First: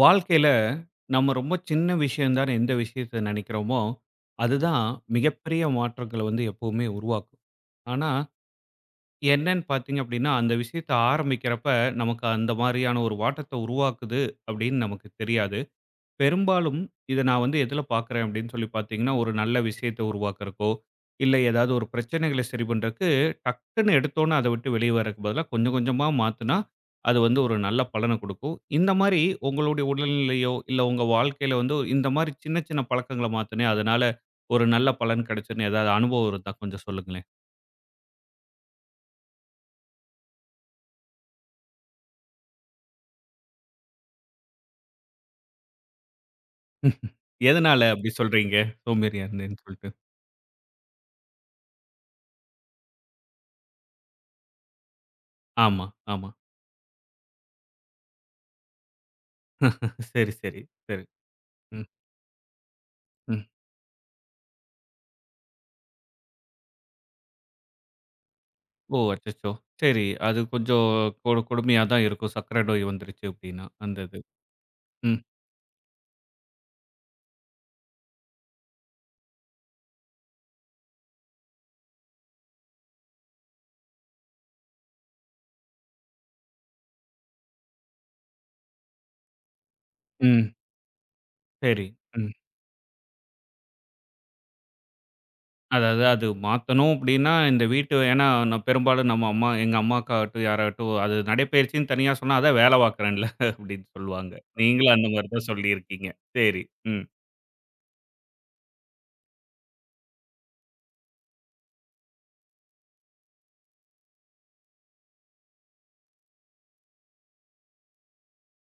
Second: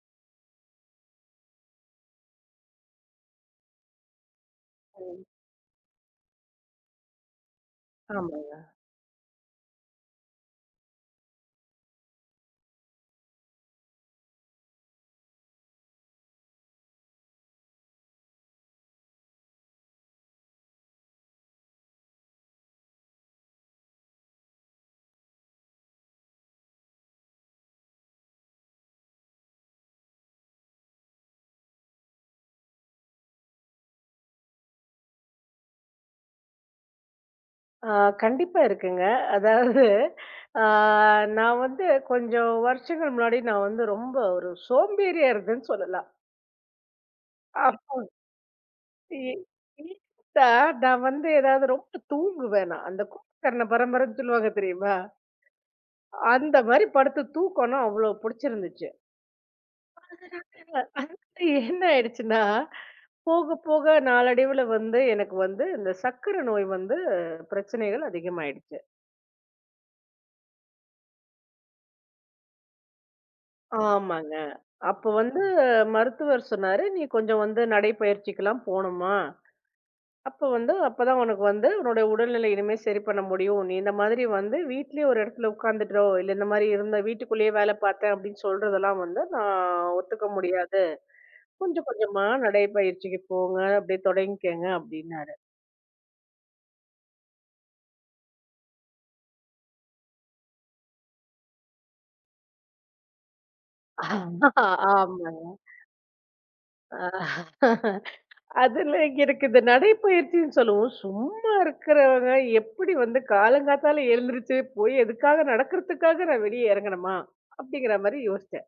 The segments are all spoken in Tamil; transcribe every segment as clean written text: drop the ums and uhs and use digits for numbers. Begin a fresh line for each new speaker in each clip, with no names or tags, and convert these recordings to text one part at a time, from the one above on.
வாழ்க்கையில நம்ம ரொம்ப சின்ன விஷயம் தான் எந்த விஷயத்த நினைக்கிறோமோ, அதுதான்
ம்.
மிகப்பெரிய மாற்றங்கள வந்து எப்பவுமே உருவாக்கும். ஆனா,
ஆமாங்க.
என்னன்னு பார்த்தீங்க அப்படின்னா, அந்த விஷயத்த ஆரம்பிக்கிறப்ப, நமக்கு அந்த மாரியான ஒரு வாட்டத்த உருவாக்குது அப்படின்னு நமக்கு தெரியாது. பெரும்பாலும் இத நான் வந்து எதுல பார்க்குறேன் அப்படின்னு சொல்லி பார்த்தீங்கன்னா, ஒரு நல்ல விஷயத்த உருவாக்குறக்கோ, இல்ல ஏதாவது ஒரு பிரச்சனைகள சரி பண்றக்கு, டக்குன்னு எடுத்தோனே அத விட்டு வெளிய வரக்கு பதிலா கொஞ்சம் கொஞ்சமா மாத்துனா, அது வந்து ஒரு நல்ல பலன குடுக்கும். இந்த மாரி உங்களுடைய உடல்நிலையோ, இல்ல உங்க வாழ்க்கையில வந்து இந்த மாரி சின்ன சின்ன பழக்கங்கள மாத்துனேன், அதனால ஒரு நல்ல பலன் கிடைச்சதுன்னு ஏதாவது அனுபவம் இருந்தா கொஞ்சம் சொல்லுங்களேன்?
ஆ கண்டிப்பா இருக்குங்க. அதாவது ஆ நான் வந்து கொஞ்சம் வருஷங்கள் முன்னாடி நான் வந்து ரொம்ப ஒரு சோம்பேறியா இருந்தேன்னு சொல்லலாம்.
எதனால
அப்போ
அப்படி சொல்றீங்க?
இ
சோம்பேறியா இருந்தேன்னு சொல்ட்டு.
இ தா- நான் வந்து ஏதாவது ரொம்ப தூங்குவேன் நான். அந்த "கூடக்கரண பரம்பரைன்னு" சொல்லுவாங்க தெரியுமா?
ஆமா, ஆமா.
அந்த மாரி படுத்து தூக்கம்னா அவ்ளோ புடிச்சிருந்துச்சு.
சரி, சரி, சரி.
என்ன
ம்,
ஆயிடுச்சுன்னா,
ம்.
போக போக நாளடைவுல வந்து எனக்கு வந்து இந்த சர்க்கரை நோய் வந்து பிரச்சனைகள் அதிகமாயிடுச்சு.
ஓ! அச்சச்சோ! சரி. அது கொஞ்சம் கொடுமையா தான் இருக்கும். சர்க்கரை நோய் வந்துருச்சு அப்டின்னா, அந்த இது.
ஆமாங்க. அப்போ
ம்,
வந்து மருத்துவர் சொன்னாரு, "நீ கொஞ்சம் வந்து நடைப்பயிற்சிக்கெல்லாம் போணுமா? அப்போ வந்து அப்பதான் உனக்கு வந்து உன்னோட உடல்நிலை இனிமே சரி பண்ண முடியும். நீ இந்த மாதிரி வந்து வீட்லயே ஒரு இடத்துல உட்கார்ந்துட்டோ, இல்ல இந்த மாதிரி இருந்த வீட்டுக்குள்ளேயே வேலை பார்த்தேன் அப்படின்னு சொல்றதெல்லாம் வந்து நான் ஒத்துக்க
ம்.
முடியாது.
சரி.
கொஞ்சம் கொஞ்சமா
ம்.
நடைப்பயிற்சிக்கு போங்க, அப்படியே தொடங்கிக்கங்க" அப்படின்னாரு.
அதாவது அது மாத்தணும் அப்டின்னா, இந்த வீட்டு ஏன்னா நான் பெரும்பாலும் நம்ம அம்மா எங்க அம்மாக்காகட்டும், யாராகட்டும் அது நடைப்பயிற்சின்னு தனியா சொன்னா, அதான் வேல பார்க்குறேன்ல அப்டின்னு சொல்லுவாங்க. நீங்களும் அந்த மாரி தான்
ஆமாங்க.
சொல்லியிருக்கீங்க. சரி. ம்.
ஆஹ் அதுல எனக்கு இந்த நடைப்பயிற்சின்னு சொல்லவும், சும்மா இருக்கிறவங்க எப்படி வந்து காலங்காத்தால எழுந்திருச்சு போய் எதுக்காக நடக்கிறதுக்காக நான் வெளிய இறங்கணுமா? அப்படிங்கிற மாரி யோசிச்சேன்.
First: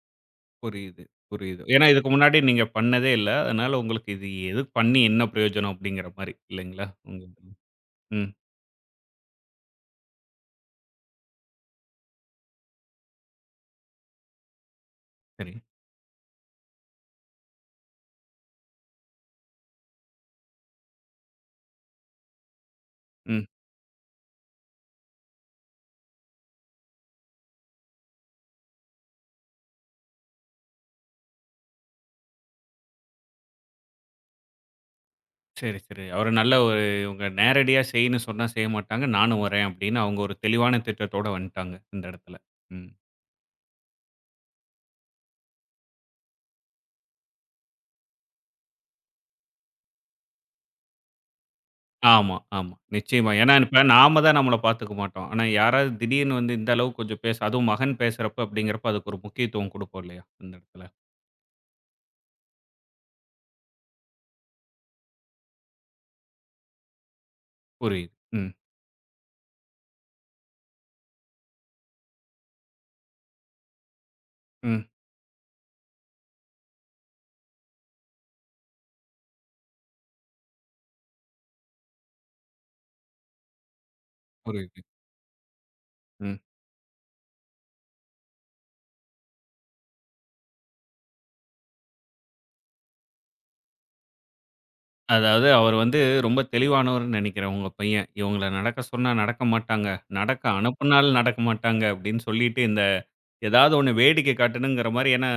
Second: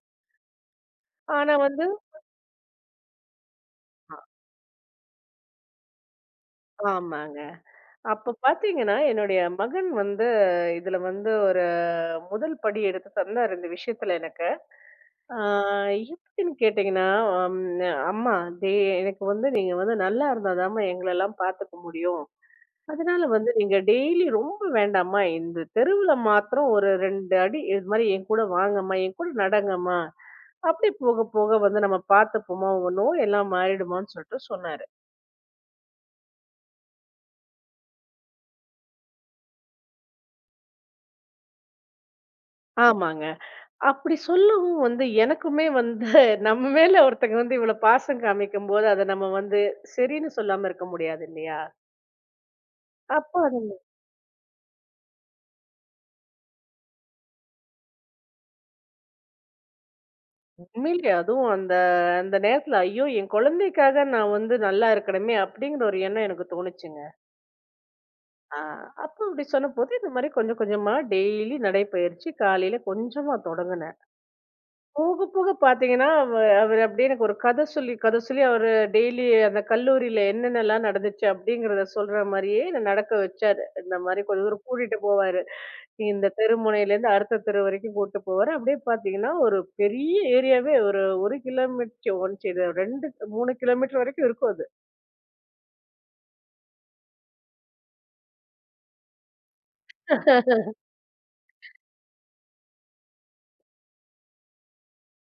புரியுது,
ஆனா
புரியுது.
வந்து
ஏன்னா இதுக்கு முன்னாடி நீங்க பண்ணதே இல்ல. அதனால உங்களுக்கு இது எது பண்ணி என்ன பிரயோஜனம் அப்டிங்கிற மாரி இல்லைங்களா? உங்க
ஆமாங்க.
இதுல. ம்.
அப்ப பார்த்தீங்கன்னா, என்னுடைய மகன் வந்து இதுல வந்து ஒரு முதல் படி எடுத்து தந்தாரு இந்த விஷயத்துல எனக்கு. ஆ
சரி.
எப்படின்னு கேட்டீங்கன்னா, அம் "அம்மா, டே எனக்கு வந்து நீங்க வந்து நல்லா இருந்தா தாம்மா எங்களெல்லாம் பார்த்துக்க முடியும்." அதனால
ம்.
வந்து நீங்க டெய்லி ரொம்ப வேண்டாம்மா இந்த தெருவுல மாத்திரம் ஒரு 2 அடி இது மாதிரி என் கூட வாங்கம்மா, என் கூட நடங்கம்மா. அப்படி போக போக வந்து நம்ம பார்த்துப்போம்மா, உங்க நோய் எல்லாம் மாறிடுமான்னு சொல்லிட்டு சொன்னாரு.
சரி, சரி. அவரு நல்ல ஒரு இவங்க நேரடியா செய்ன்னு சொன்னா செய்ய மாட்டாங்க. நானும் வரேன் அப்படின்னு அவங்க ஒரு தெளிவான திட்டத்தோட வந்துட்டாங்க இந்த இடத்துல. ம்.
ஆமாங்க. அப்படி சொல்லவும் வந்து எனக்குமே வந்து நம்ம மேல ஒருத்தங்க வந்து இவ்வளோ பாசம் காமிக்கும்போது அத நம்ம வந்து சரின்னு சொல்லாம இருக்க முடியாது இல்லையா?
ஆமா, ஆமா. நிச்சயமா.
அப்ப
ஏன்னா
அது
இப்ப நாம தான் நம்மள பார்த்துக்க மாட்டோம். ஆனா யாராவது திடீர்னு வந்து இந்த அளவுக்கு கொஞ்சம் பேச அதுவும் மகன் பேசுறப்ப அப்படிங்கிறப்ப அதுக்கு ஒரு முக்கியத்துவம் குடுப்போம் இல்லையா? அந்த இடத்துல.
உண்மையிலே அதுவும் அந்த அந்த நேரத்துல ஐயோ! என் குழந்தைக்காக நான் வந்து நல்லா இருக்கணுமே அப்படிங்கிற ஒரு எண்ணம் எனக்கு தோணுச்சுங்க.
புரியுது. ம்,
ஆ, அப்ப அப்படி சொன்னபோது, இந்த மாரி கொஞ்சம் கொஞ்சமா டெய்லி நடைப்பயிற்சி காலையில கொஞ்சமா தொடங்குனேன்.
ம்.
போக போக பார்த்தீங்கன்னா, அவரு அப்படியே எனக்கு ஒரு கதை சொல்லி கதை சொல்லி அவரு டெய்லி அந்த கல்லூரியில என்னென்னலாம் நடந்துச்சு அப்படிங்கிறத சொல்ற மாரியே என்ன நடக்க வச்சாரு. இந்த மாரி கொஞ்சம் தூரம்
புரியுது.
கூட்டிட்டு போவாரு. நீ இந்த
ம்.
தெருமுனையிலேருந்து அடுத்த தெரு வரைக்கும் கூட்டு போவாரு. அப்படியே பார்த்தீங்கன்னா, ஒரு பெரிய ஏரியாவே ஒரு 1 கிலோமீட்டர் ஒன்ஸ் இது 2, 3 கிலோமீட்டர் வரைக்கும் இருக்கும் அது.
அதாவது அவர் வந்து ரொம்ப தெளிவானவர்ன்னு நினைக்கிறேன் உங்க பையன். இவங்கள நடக்க சொன்னா நடக்க மாட்டாங்க. நடக்க அனுப்புனாலும் நடக்க மாட்டாங்க அப்படின்னு சொல்லிட்டு, இந்த ஏதாவது ஒண்ணு வேடிக்கை காட்டணுங்கிற மாரி ஏன்னா,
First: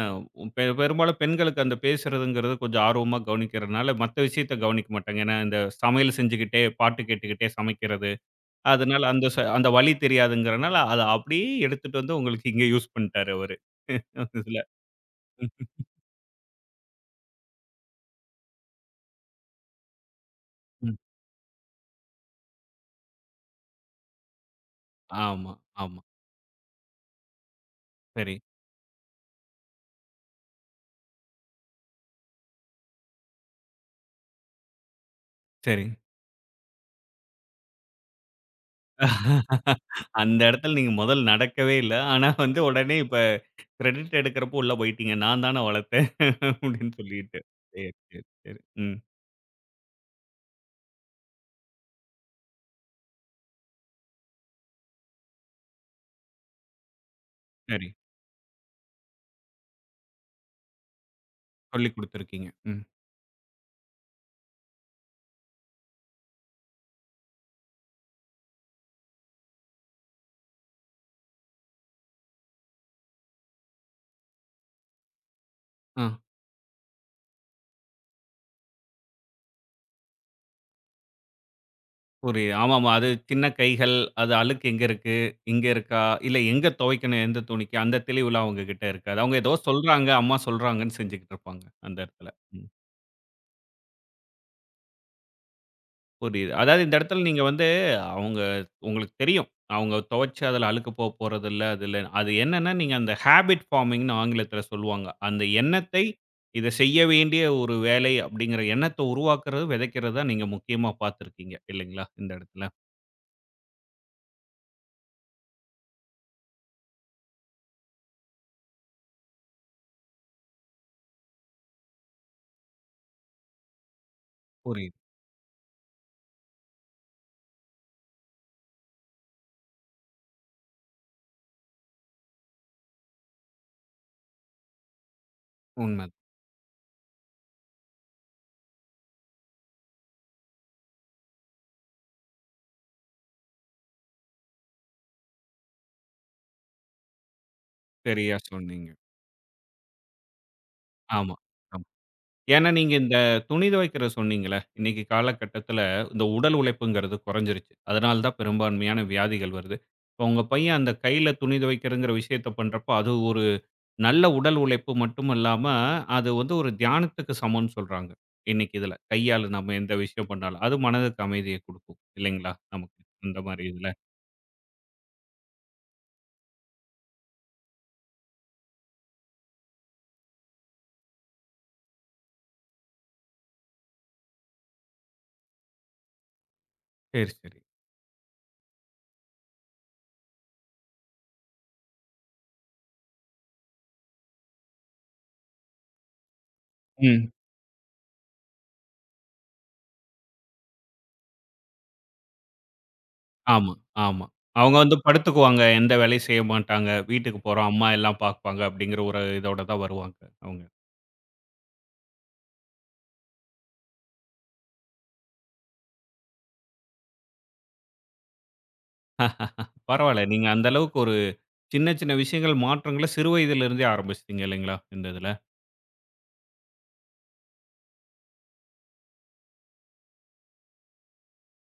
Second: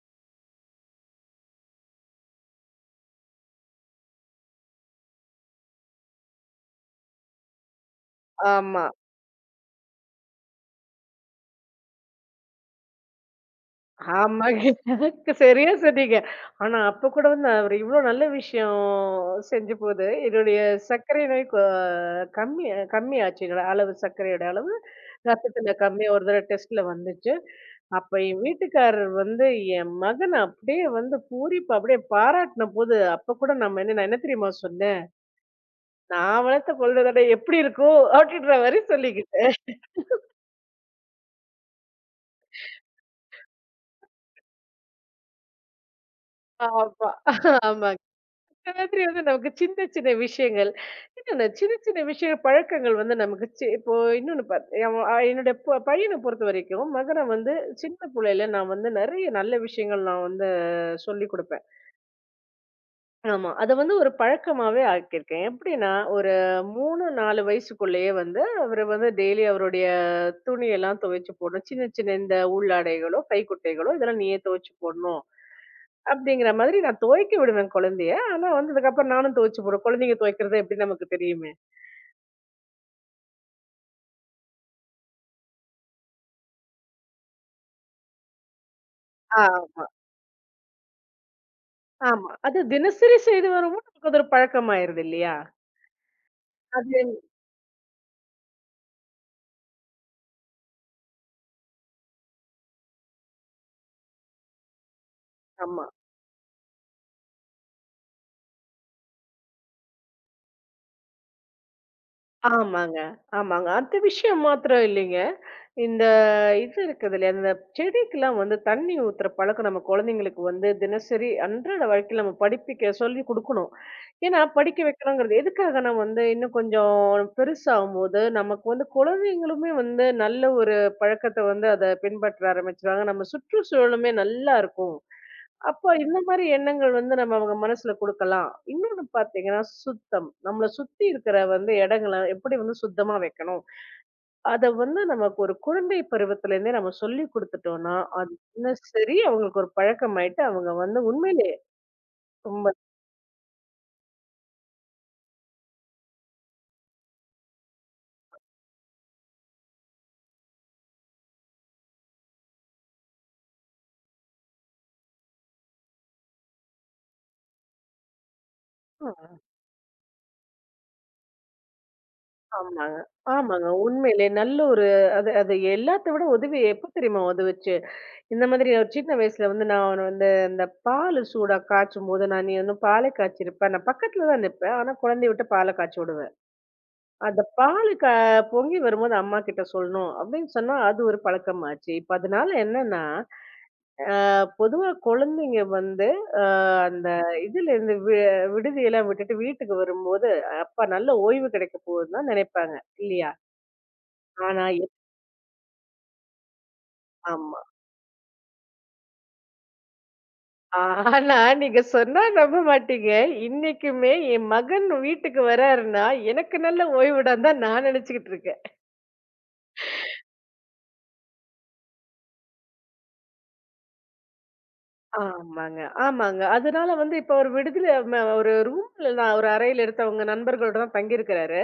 பெரும்பாலும் பெண்களுக்கு அந்த பேசுறதுங்கிறது கொஞ்சம் ஆர்வமா கவனிக்கிறதுனால, மத்த விஷயத்த கவனிக்க மாட்டாங்க. ஏன்னா, இந்த சமையல் செஞ்சுக்கிட்டே, பாட்டு கேட்டுக்கிட்டே சமைக்கிறது.
ஆமா.
அதனால அந்த அந்த வழி தெரியாதுங்கிறனால, அத அப்படியே எடுத்துட்டு வந்து உங்களுக்கு இங்க யூஸ் பண்ணிட்டாரு அவரு. இதுல.
ஆமாங்க. சரியா
ம்,
சொன்னீங்க. ஆனா, அப்ப கூட வந்து அவரு இவ்ளோ நல்ல விஷயம் செஞ்சபோது, என்னுடைய
ம்.
சர்க்கரை நோய் கொ கம்மி கம்மியாச்சு. என்னோட அளவு சர்க்கரையோட அளவு
ஆமா,
ரத்தத்துல
ஆமா.
கம்மியா ஒரு தடவ டெஸ்ட்ல வந்துச்சு. அப்ப
சரி,
என் வீட்டுக்காரர் வந்து என் மகன அப்படியே வந்து பூரிப்பா அப்படியே பாராட்டுன போது, அப்ப கூட நம்ம என்ன நான் என்ன தெரியுமா சொன்னேன்?
சரி.
"நான் வளர்த்த கொழுந்தனாட்ட எப்படி இருக்கும்?" அப்படின்ற மாரி சொல்லிக்கிட்டேன்.
அந்த இடத்துல நீங்க முதல் நடக்கவே இல்ல. ஆனா வந்து உடனே இப்ப கிரெடிட் எடுக்கிறப்போ உள்ள போயிட்டீங்க. நான் தான வளர்த்தேன் அப்படின்னு
ஆமா.
சொல்லிட்டு. சரி,
ஆமாங்க.
சரி, சரி.
இந்த
ம்.
மாதிரி வந்து நமக்கு சின்ன சின்ன விஷயங்கள், இன்னொன்னு சின்ன சின்ன விஷய பழக்கங்கள் வந்து நமக்கு சி இப்போ இன்னொன்னு பாத் அவன் அ என்னுடைய பையன பொறுத்த வரைக்கும், மகன வந்து
சரி.
சின்ன புள்ளையில நான் வந்து நெறைய நல்ல விஷயங்கள் நான் வந்து சொல்லிக் குடுப்பேன்.
சொல்லிக் குடுத்துருக்கீங்க. ம்.
ஆமா. அத வந்து ஒரு பழக்கமாவே ஆக்கியிருக்கேன். எப்படின்னா, ஒரு 3, 4 வயசுக்குள்ளேயே வந்து அவரு வந்து டெய்லி அவருடைய துணியெல்லாம் துவைச்சு போடணும். சின்ன சின்ன இந்த உள்ளாடைகளோ, கைக்குட்டைகளோ இதெல்லாம் நீயே துவைச்சு போடணும்.
ஆ
அப்படிங்கிற மாதிரி நான் துவைக்க விடுவேன் குழந்தைய. ஆனா வந்து அதுக்கப்புறம் நானும் துவைச்சு போடுவேன். குழந்தைங்க துவைக்கிறது எப்படின்னு நமக்கு தெரியுமே.
புரியுது. ஆமாமா. அது சின்ன கைகள், அது அழுக்கு எங்க இருக்கு? இங்க இருக்கா? இல்ல எங்க துவைக்கணும்? எந்த துணிக்கு? அந்த தெளிவுலாம் அவங்க கிட்ட இருக்காது. அவங்க ஏதோ
ஆமா,
சொல்றாங்க, அம்மா சொல்றாங்கன்னு செஞ்சுகிட்டு இருப்பாங்க அந்த இடத்துல.
ஆமா. அது
ம்.
தினசரி செய்து வரும்போது நமக்கு அது ஒரு பழக்கமாயிருது இல்லையா?
புரியுது. அதாவது இந்த
அது
இடத்துல நீங்க வந்து அவங்க உங்களுக்கு தெரியும். அவங்க துவைச்சு அதுல அழுக்கு போறதில்ல, அது இல்ல. அது என்னன்னா, நீங்க அந்த ஹேபிட் ஃபார்மிங்ன்னு ஆங்கிலத்தில சொல்லுவாங்க. அந்த
ஆமா.
எண்ணத்தை, இத செய்ய வேண்டிய ஒரு வேலை அப்படிங்கிற எண்ணத்த உருவாக்குறது, விதைக்கிறது தான் நீங்க முக்கியமா பார்த்துருக்கீங்க. இல்லைங்களா? இந்த இடத்துல.
ஆமாங்க, ஆமாங்க. அந்த விஷயம் மாத்திரம் இல்லைங்க. இந்த இது இருக்குது இல்லையா, இந்த செடிக்கெல்லாம் வந்து தண்ணி ஊத்துற பழக்கம் நம்ம குழந்தைங்களுக்கு வந்து தினசரி அன்றாட வாழ்க்கையில நம்ம படிப்பிக்க சொல்லிக் குடுக்கணும். ஏன்னா படிக்க
புரியுது.
வைக்கிறோங்கிறது எதுக்காகனா வந்து இன்னும் கொஞ்சம் பெருசாகும்போது, நமக்கு வந்து குழந்தைங்களுமே வந்து நல்ல ஒரு பழக்கத்த வந்து அத பின்பற்ற ஆரம்பிச்சுருவாங்க. நம்ம சுற்றுச்சூழலுமே நல்லா இருக்கும். அப்போ
உண்ம.
இந்த மாரி எண்ணங்கள் வந்து நம்ம அவங்க மனசுல குடுக்கலாம். இன்னொன்னு பார்த்தீங்கன்னா, சுத்தம். நம்மள சுத்தி இருக்கிற வந்து இடங்கள எப்படி வந்து சுத்தமா வைக்கணும்? அத வந்து நமக்கு ஒரு குழந்தை பருவத்திலேருந்தே நம்ம சொல்லிக் குடுத்துட்டோம்னா, அது
சரியா சொன்னீங்க.
தினசரி அவங்களுக்கு ஒரு பழக்கமாயிட்டு, அவங்க வந்து
ஆமா.
உண்மையிலே
ஆமா. ஏன்னா,
ரொம்ப
நீங்க இந்த துணி துவைக்கிற சொன்னீங்கல்ல, இன்னைக்கு காலகட்டத்தில இந்த உடல் உழைப்புங்கிறது குறைஞ்சிருச்சு. அதனால தான் பெரும்பான்மையான வியாதிகள் வருது. இப்போ உங்க பையன் அந்த கையில துணி துவைக்கிறங்கிற விஷயத்த பண்றப்போ, அது ஒரு நல்ல உடல் உழைப்பு மட்டும் இல்லாம, அது வந்து ஒரு தியானத்துக்கு சமம்னு சொல்றாங்க. இன்னைக்கு இதில.
ஆ
கையால நம்ம எந்த விஷயம் பண்ணாலும். அது மனதுக்கு அமைதிய குடுக்கும். இல்லைங்களா? நமக்கு
ஆமாங்க.
அந்த மாரி
ஆமாங்க.
இதில.
உண்மையிலே நல்ல ஒரு அது அது எல்லாத்த விட உதவி எப்ப தெரியுமா உதவுச்சு? இந்த மாதிரி ஒரு சின்ன வயசுல வந்து நான் அவன வந்து இந்த பாலு சூடா காய்ச்சும்போது, நான் நீ வந்து பாலே காய்ச்சிருப்பேன். நான் பக்கத்துல தான் நிப்பேன். ஆனா, குழந்தைய விட்டு பால காய்ச்சி விடுவேன்.
சரி,
அந்த
சரி.
பாலு க பொங்கி வரும்போது அம்மா கிட்ட சொல்லணும் அப்படின்னு சொன்னா அது ஒரு பழக்கமாச்சு. இப்ப அதனால என்னன்னா, அ பொதுவா குழந்தைங்க வந்து அ அந்த
ம்.
இதுலேருந்து வி விடுதியெல்லாம் விட்டுட்டு வீட்டுக்கு வரும்போது, அப்பா நல்ல ஓய்வு கிடைக்க போகுதுன்னு தான் நினைப்பாங்க. இல்லையா?
ஆமா, ஆமா.
ஆனா
அவங்க வந்து படுத்துக்குவாங்க. எந்த வேலையும் செய்ய மாட்டாங்க. வீட்டுக்கு
ஆமா.
போறோம், அம்மா எல்லாம் பார்ப்பாங்க அப்படிங்கிற ஒரு இதோட தான் வருவாங்க அவங்க.
ஆனா நீங்க சொன்னா நம்ப மாட்டீங்க. இன்னைக்குமே என் மகன் வீட்டுக்கு வராருன்னா, எனக்கு நல்ல ஓய்வுடான்னு தான் நான் நினைச்சுக்கிட்டு இருக்கேன்.
அ பரவால்ல. நீங்க அந்த அளவுக்கு ஒரு சின்ன, சின்ன விஷயங்கள் மாற்றங்கள சிறு வயதிலிருந்தே ஆரம்பிச்சுட்டீங்க இல்லைங்களா? இந்த இதுல.
ஆமாங்க, ஆமாங்க. அதனால வந்து இப்ப ஒரு விடுதில ஒரு ரூம்ல நான் ஒரு அறையில எடுத்து அவங்க நண்பர்களோட தான் தங்கியிருக்கிறாரு.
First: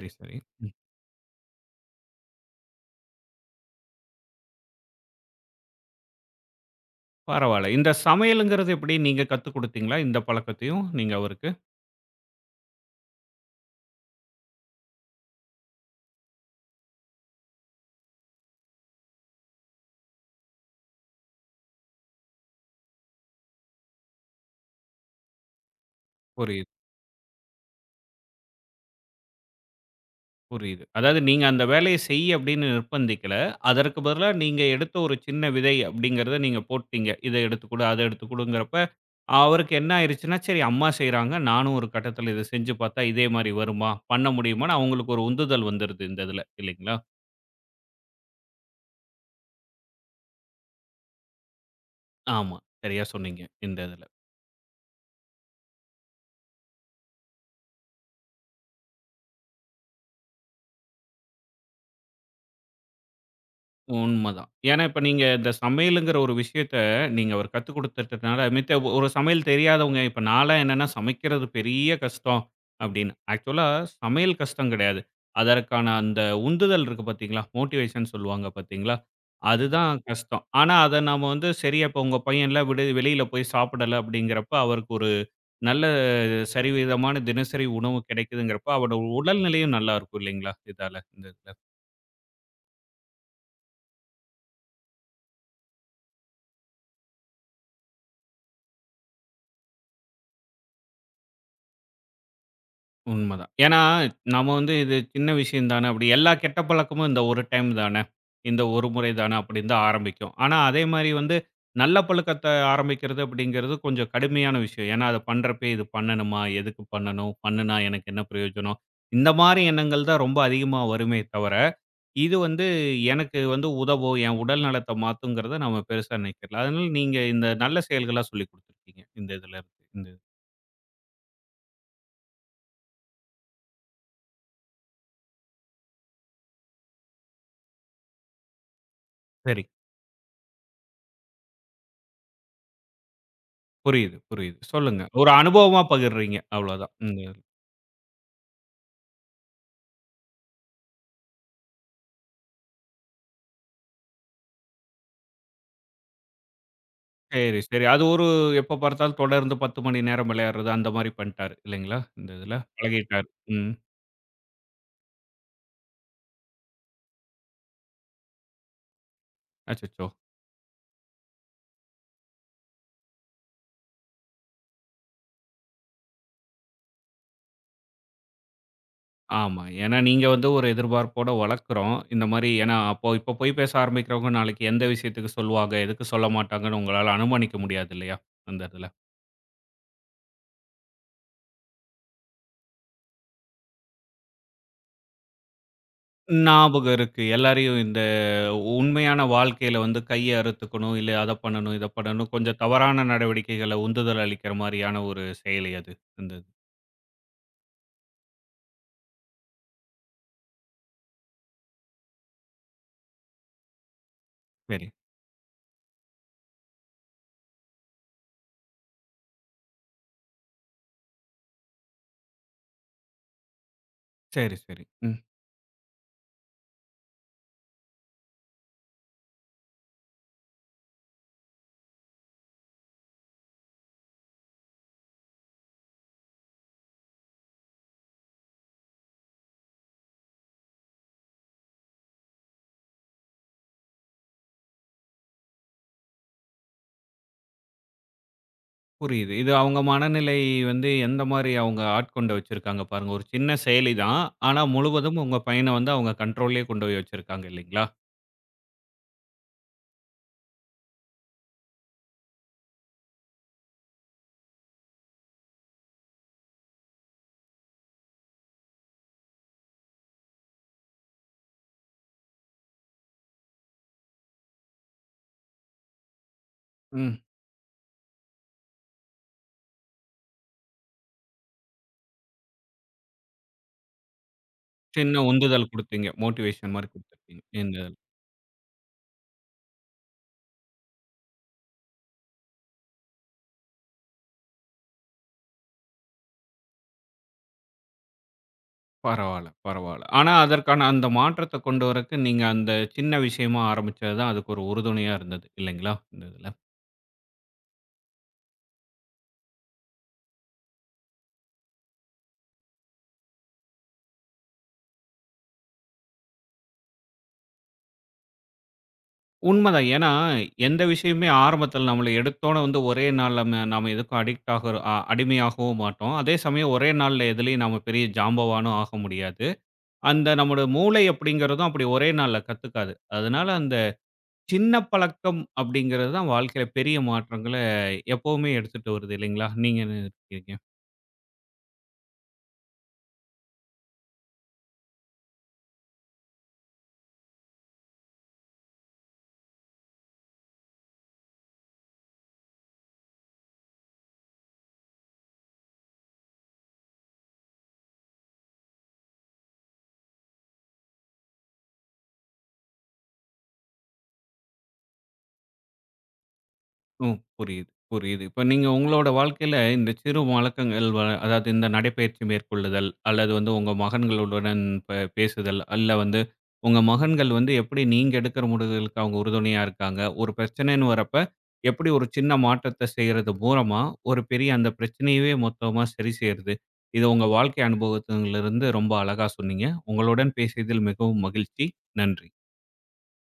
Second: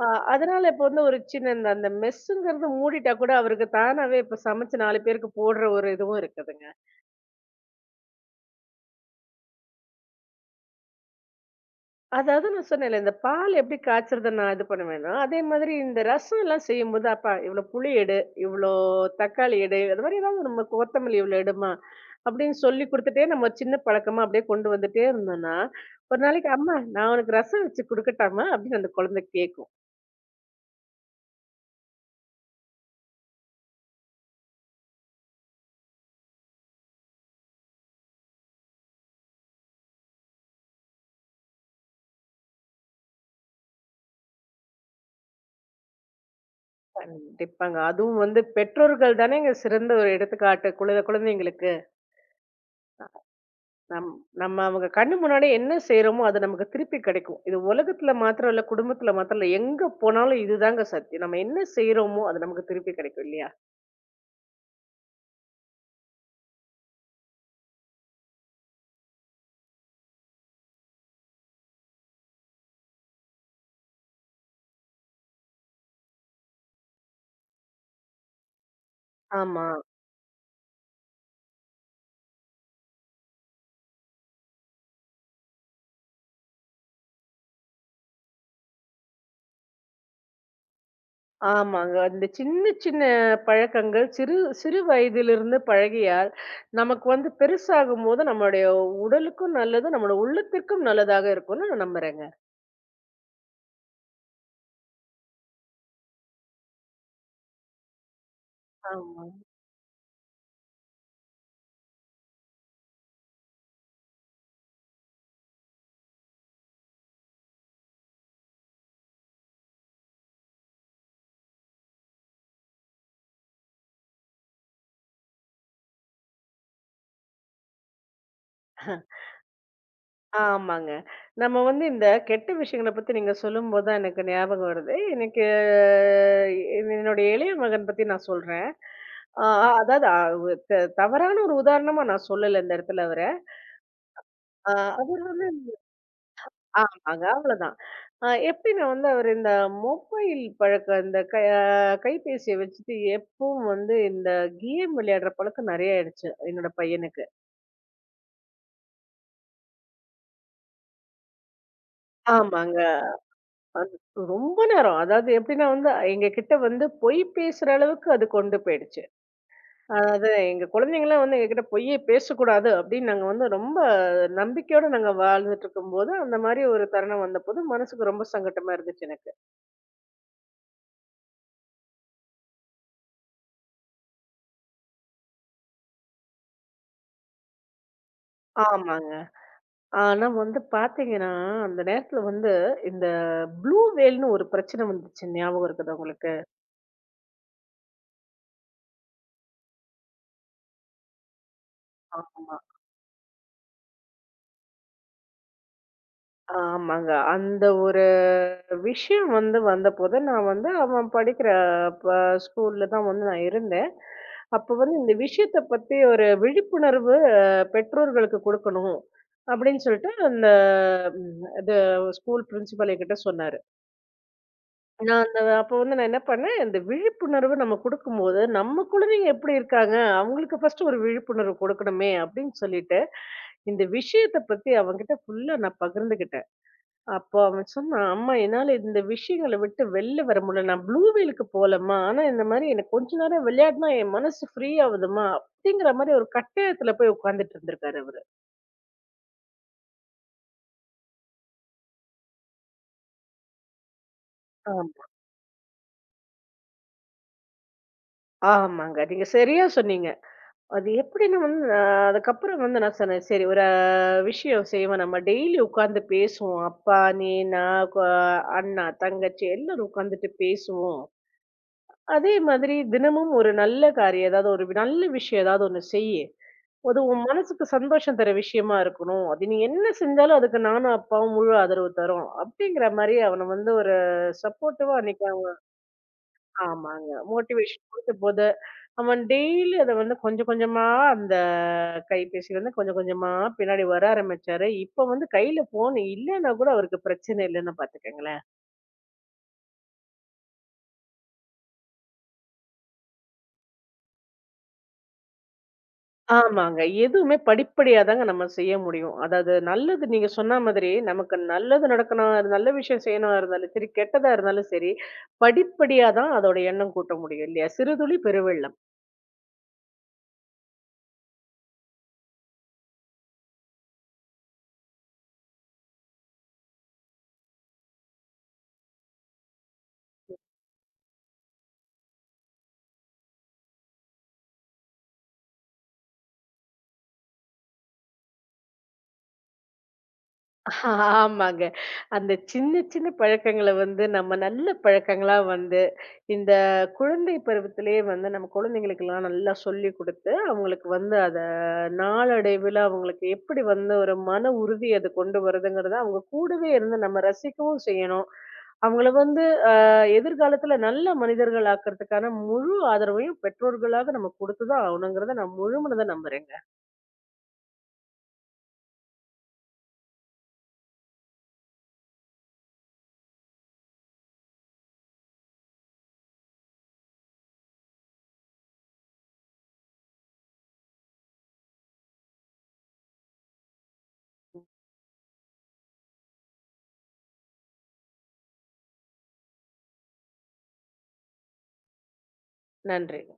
அ
சரி.
அதனால
ம்.
இப்ப வந்து ஒரு சின்ன இந்த அந்த மெஸ்ஸுங்கிறது மூடிட்டா கூட அவருக்கு தானாவே இப்ப சமைச்சு 4 பேருக்கு போடுற ஒரு இதுவும் இருக்குதுங்க.
பரவால்ல. இந்த சமையலுங்கிறது எப்படி நீங்க கத்துக் குடுத்தீங்களா? இந்த பழக்கத்தையும் நீங்க அவருக்கு?
அதாவது நான் சொன்னேன்ல, இந்த பால் எப்படி காய்ச்சறத நான் இது பண்ணுவேன்னா, அதே மாதிரி இந்த ரசம் எல்லாம் செய்யும்போது, அப்பா இவ்வளோ புளி எடு, இவ்வளோ தக்காளி எடு, அது மாதிரி ஏதாவது நம்ம கொத்தமல்லி இவ்வளோ எடும்மா, அப்படின்னு சொல்லி குடுத்துட்டே நம்ம சின்ன பழக்கமா அப்படியே கொண்டு வந்துட்டே இருந்தோம்னா, ஒரு நாளைக்கு
புரியுது,
அம்மா நான் உனக்கு ரசம் வச்சு குடுக்கட்டாம்மா அப்படின்னு அந்த குழந்தை கேட்கும்.
புரியுது. அதாவது நீங்க அந்த வேலைய செய் அப்படின்னு நிர்பந்திக்கல. அதற்கு பதிலா நீங்க எடுத்த ஒரு சின்ன விதை அப்படிங்கிறத நீங்க போட்டீங்க. இத எடுத்துக்குடு, அத எடுத்துக்குடுங்கிறப்ப, அவருக்கு என்ன ஆயிருச்சுன்னா, சரி அம்மா செய்றாங்க. நானும் ஒரு கட்டத்துல இத செஞ்சு பார்த்தா இதே மாரி வருமா? பண்ண முடியுமான்னு அவங்களுக்கு ஒரு உந்துதல் வந்துருது இந்த இதுல. இல்லைங்களா?
கண்டிப்பாங்க. அதுவும் வந்து பெற்றோர்கள் தானேங்க சிறந்த ஒரு எடுத்துக்காட்டு குழந்தைங்களுக்கு.
ஆமா. சரியா சொன்னீங்க. இந்த இதுல.
நம் நம்ம அவங்க கண்ணு முன்னாடி என்ன செய்றோமோ, அது நமக்கு திருப்பி கிடைக்கும். இது உலகத்துல மாத்திரம் இல்ல, குடும்பத்துல மாத்திரம் இல்ல. எங்க போனாலும் இதுதாங்க சத்தியம். நம்ம என்ன செய்றோமோ, அது நமக்கு திருப்பி கிடைக்கும் இல்லையா?
உண்மதான். ஏன்னா, இப்ப நீங்க இந்த சமையலுங்கிற ஒரு விஷயத்த நீங்க அவர் கத்துக் குடுத்துட்டனால, மித்த ஒரு சமையல் தெரியாதவங்க இப்ப நான்லாம் என்னன்னா, சமைக்கிறது பெரிய கஷ்டம் அப்படின்னு. ஆக்சுவலா சமையல் கஷ்டம் கிடையாது. அதற்கான அந்த உந்துதல் இருக்கு பார்த்தீங்களா? மோட்டிவேஷன் சொல்லுவாங்க பார்த்தீங்களா?
ஆமா.
அதுதான் கஷ்டம். ஆனா, அத நாம வந்து சரியா இப்ப உங்க பையன்லாம் விடு வெளியில போய் சாப்பிடல அப்படிங்கிறப்ப, அவருக்கு ஒரு நல்ல சரிவிதமான தினசரி உணவு கிடைக்குதுங்கிறப்ப, அவனோட உடல்நிலையும் நல்லா இருக்கும் இல்லைங்களா? இதால இந்த இதுல.
ஆமாங்க. அந்த சின்ன சின்ன பழக்கங்கள் சிறு சிறு வயதிலிருந்து பழகியால், நமக்கு வந்து பெருசாகும்போது நம்மளுடைய உடலுக்கும் நல்லது, நம்மளோட உள்ளத்திற்கும் நல்லதாக இருக்கும்னு நான் நம்புறேங்க.
உண்மதான். ஏன்னா, நம்ம வந்து இது சின்ன விஷயம் தானே, அப்படி எல்லா கெட்ட பழக்கமும் இந்த ஒரு டைம் தானே, இந்த ஒரு முறை
ஆமா.
தானே அப்படின்னு தான் ஆரம்பிக்கும். ஆனா, அதே மாரி வந்து நல்ல பழக்கத்த ஆரம்பிக்கிறது அப்படிங்கிறது கொஞ்சம் கடுமையான விஷயம். ஏன்னா, அத பண்றப்பயே இது பண்ணணுமா? எதுக்கு பண்ணணும்? பண்ணுனா எனக்கு என்ன பிரயோஜனம்? இந்த மாரி எண்ணங்கள் தான் ரொம்ப அதிகமா வருமே தவிர, இது வந்து எனக்கு வந்து உதவும், என் உடல் நலத்த மாத்துங்கிறத நம்ம பெருசா நினைக்கல. அதனால நீங்க இந்த நல்ல செயல்களா சொல்லிக் குடுத்துருக்கீங்க. இந்த இதுல இருந்து. இந்த
ஆமாங்க. நம்ம வந்து இந்த கெட்ட விஷயங்கள பத்தி நீங்க சொல்லும்போது தான் எனக்கு ஞாபகம் வருது. எனக்கு என்னுடைய இளைய மகன் பத்தி நான் சொல்றேன். அ
சரி.
அதாவது அ த தவறான ஒரு உதாரணமா நான் சொல்லல இந்த இடத்துல அவர.
புரியுது, புரியுது.
அ
சொல்லுங்க.
அவரு
ஒரு
வந்து
அனுபவமா பகிர்றீங்க. அவ்வளோதான். இந்த
ஆமாங்க
இது.
அவ்வளோதான். எப்படின்னா வந்து அவரு இந்த மொபைல் பழக்கம் இந்த கைபேசிய வச்சுட்டு எப்பவும் வந்து இந்த கேம் விளையாடுற பழக்கம் நெறைய ஆயிடுச்சு என்னோட பையனுக்கு.
சரி, சரி. அது ஒரு எப்ப பார்த்தாலும் தொடர்ந்து 10 மணி நேரம் விளையாடுறது அந்த மாரி பண்ணிட்டாரு இல்லைங்களா? இந்த இதுல
ஆமாங்க.
பழகிட்டாரு. ம்.
அது ரொம்ப நேரம். அதாவது எப்படின்னா வந்து, எங்க கிட்ட வந்து பொய் பேசுற அளவுக்கு அது கொண்டு போயிடுச்சு.
அச்சச்சோ!
அதாவது எங்க குழந்தைங்கலாம் வந்து எங்ககிட்ட பொய்யே பேசக்கூடாது அப்படின்னு நாங்க வந்து ரொம்ப நம்பிக்கையோட நாங்க வாழ்ந்துட்டுருக்கும்போது, அந்த மாரி ஒரு தருணம் வந்தபோது மனசுக்கு ரொம்ப சங்கட்டமா இருந்துச்சு எனக்கு.
ஆமா. ஏன்னா நீங்க வந்து ஒரு எதிர்பார்ப்போட வளர்க்குறோம். இந்த மாரி ஏன்னா அப்போ இப்ப பொய் பேச ஆரம்பிக்கிறவங்க நாளைக்கு எந்த விஷயத்துக்கு சொல்லுவாங்க, எதுக்கு சொல்ல மாட்டாங்கன்னு உங்களால அனுமானிக்க முடியாது இல்லையா? அந்த இதுல.
ஆமாங்க. ஆனா வந்து பார்த்தீங்கன்னா, அந்த நேரத்துல வந்து இந்த ப்ளூ வேல்னு ஒரு பிரச்சனை வந்துச்சு. ஞாபகம் இருக்குதா உங்களுக்கு?
ஞாபகம் இருக்கு. எல்லாரையும் இந்த உண்மையான வாழ்க்கையில வந்து கைய அறுத்துக்கணும், இல்ல அத பண்ணணும், இத பண்ணணும்.
ஆமா.
கொஞ்சம் தவறான நடவடிக்கைகள உந்துதல் அளிக்கிற மாரியான ஒரு செயலி அது இருந்தது.
ஆமாங்க. அந்த ஒரு விஷயம் வந்து வந்தபோது, நான் வந்து அவன் படிக்கிற ப ஸ்கூல்ல தான் வந்து நான் இருந்தேன். அப்ப
சரி,
வந்து இந்த விஷயத்த பத்தி ஒரு விழிப்புணர்வு பெற்றோர்களுக்கு குடுக்கணும். அப்படின்னு சொல்லிட்டு அந்த இது ஸ்கூல் பிரின்சிபல் என்கிட்ட சொன்னாரு.
சரி, சரி. ம்.
நான் அந்த அப்ப வந்து நான் என்ன பண்ணேன், இந்த விழிப்புணர்வு நம்ம குடுக்கும்போது, நம்ம குழந்தைங்க எப்படி இருக்காங்க, அவங்களுக்கு ஃபர்ஸ்ட்டு ஒரு விழிப்புணர்வு குடுக்கணுமே அப்படின்னு சொல்லிட்டு, இந்த விஷயத்த பத்தி அவன்கிட்ட ஃபுல்லா நான் பகிர்ந்துகிட்டேன். அப்போ அவன் சொன்னான், "அம்மா என்னால இந்த விஷயங்கள விட்டு வெளில வர முடியல. நான் ப்ளூ வேலுக்கு போலம்மா. ஆனா இந்த மாரி எனக்கு கொஞ்ச நேரம் விளையாடுனா என் மனசு ஃப்ரீ ஆவுதும்மா." அப்படிங்கிற மாரி ஒரு கட்டாயத்துல போய் உட்கார்ந்துட்டு இருந்திருக்காரு அவரு.
புரியுது. இது அவங்க மனநிலை வந்து எந்த மாரி அவங்க ஆட்கொண்ட வச்சிருக்காங்க பாருங்க. ஒரு சின்ன செயலி தான். ஆனா
ஆம்.
முழுவதும் உங்க பையன வந்து அவங்க கண்ட்ரோல்லயே கொண்டு போய் வச்சிருக்காங்க இல்லைங்களா?
ஆமாங்க. நீங்க சரியா சொன்னீங்க. அது எப்படின்னு வந்து அதுக்கப்புறம் வந்து நான் சொன்னேன், "சரி ஒரு விஷயம் செய்வோம். நம்ம டெய்லி உட்கார்ந்து பேசுவோம். அப்பா, நீ, நான், அண்ணா, தங்கச்சி எல்லாரும் உட்கார்ந்துட்டு பேசுவோம்." அதே மாதிரி தினமும் ஒரு நல்ல காரியம், ஏதாவது ஒரு நல்ல விஷயம் ஏதாவது ஒண்ணு செய்யி. அது
ம்.
உன் மனசுக்கு சந்தோஷம் தர விஷயமா இருக்கணும். அது நீ என்ன செஞ்சாலும் அதுக்கு நானும், அப்பாவும் முழு ஆதரவு தரோம். அப்படிங்கிற மாரி அவன வந்து ஒரு சப்போர்ட்டிவா
சின்ன
அன்னைக்கு அவன்
உந்துதல் குடுத்தீங்க. மோட்டிவேஷன் மாரி
ஆமாங்க.
குடுத்துருக்கீங்க. இந்த
மோட்டிவேஷன் குடுத்த போது, அவன் டெய்லி அத வந்து கொஞ்சம் கொஞ்சமா அந்த கைபேசி வந்து கொஞ்சம் கொஞ்சமா பின்னாடி வர ஆரம்பிச்சாரு. இப்ப வந்து கையில ஃபோன் இல்லன்னா கூட அவருக்கு பிரச்சனை இல்லன்னு பாத்துக்கங்களேன்.
பரவால்ல, பரவால்ல. ஆனா, அதற்கான அந்த மாற்றத்த கொண்டு வரக்கு நீங்க அந்த சின்ன விஷயமா ஆரம்பிச்சது தான் அதுக்கு ஒரு உறுதுணையா இருந்தது. இல்லைங்களா? இந்த இதுல.
ஆமாங்க. எதுவுமே படிப்படியா தாங்க நம்ம செய்ய முடியும். அதாவது நல்லது நீங்க சொன்ன மாதிரி, நமக்கு நல்லது நடக்கணும், அது நல்ல விஷயம் செய்யணும் இருந்தாலும் சரி, கெட்டதா இருந்தாலும் சரி, படிப்படியா தான் அதோட எண்ணம் கூட்ட முடியும் இல்லையா? சிறு துளி பெருவெள்ளம்.
உண்மதான். ஏன்னா, எந்த விஷயமுமே ஆரம்பத்துல நம்மள எடுத்தோன வந்து ஒரே நாள்ல நாம எதுக்கும் அடிக்ட் ஆகுற அடிமையாகவும் மாட்டோம். அதே சமயம் ஒரே நாள்ல எதுலயும் நாம பெரிய ஜாம்பவானும் ஆக முடியாது. அந்த நம்மோட மூளை அப்படிங்கிறதும் அப்படி ஒரே நாள்ல கத்துக்காது. அதனால அந்த சின்ன பழக்கம் அப்படிங்கிறது தான் வாழ்க்கையில பெரிய மாற்றங்கள எப்பவுமே எடுத்துட்டு வருது இல்லைங்களா? நீங்க என்ன இருக்கீங்க?
ஆமாங்க. அந்த சின்ன சின்ன பழக்கங்கள வந்து நம்ம நல்ல பழக்கங்களா வந்து, இந்த குழந்தை பருவத்திலேயே வந்து நம்ம குழந்தைங்களுக்கெல்லாம் நல்லா சொல்லிக் குடுத்து, அவங்களுக்கு வந்து அத நாளடைவில அவங்களுக்கு எப்படி வந்து ஒரு மன உறுதி அது கொண்டு வருதுங்கிறத, அவங்க கூடவே இருந்து நம்ம ரசிக்கவும் செய்யணும். அவங்கள வந்து அ எதிர்காலத்துல நல்ல மனிதர்கள் ஆக்குறதுக்கான முழு ஆதரவையும் பெற்றோர்களாக நம்ம குடுத்து தான் ஆகணுங்கிறத நான் முழுமனதா நம்புறேங்க.
ம். புரியுது, புரியுது. இப்ப நீங்க உங்களோட வாழ்க்கையில இந்த சிறு வழக்கங்கள் அதாவது இந்த நடைப்பயிற்சி மேற்கொள்ளுதல், அல்லது வந்து உங்க மகன்களுடன் பேசுதல், அல்ல வந்து உங்க மகன்கள் வந்து எப்படி நீங்க எடுக்கிற முடிவுகளுக்கு அவங்க உறுதுணையா இருக்காங்க. ஒரு பிரச்சனைன்னு வரப்ப, எப்படி ஒரு சின்ன மாற்றத்த செய்றது மூலமா, ஒரு பெரிய அந்த பிரச்சனையவே மொத்தமா சரி செய்றது. இத உங்க வாழ்க்கை அனுபவத்திலிருந்து ரொம்ப அழகா சொன்னீங்க. உங்களுடன் பேசியதில் மிகவும் மகிழ்ச்சி. நன்றி.
நன்றிங்க.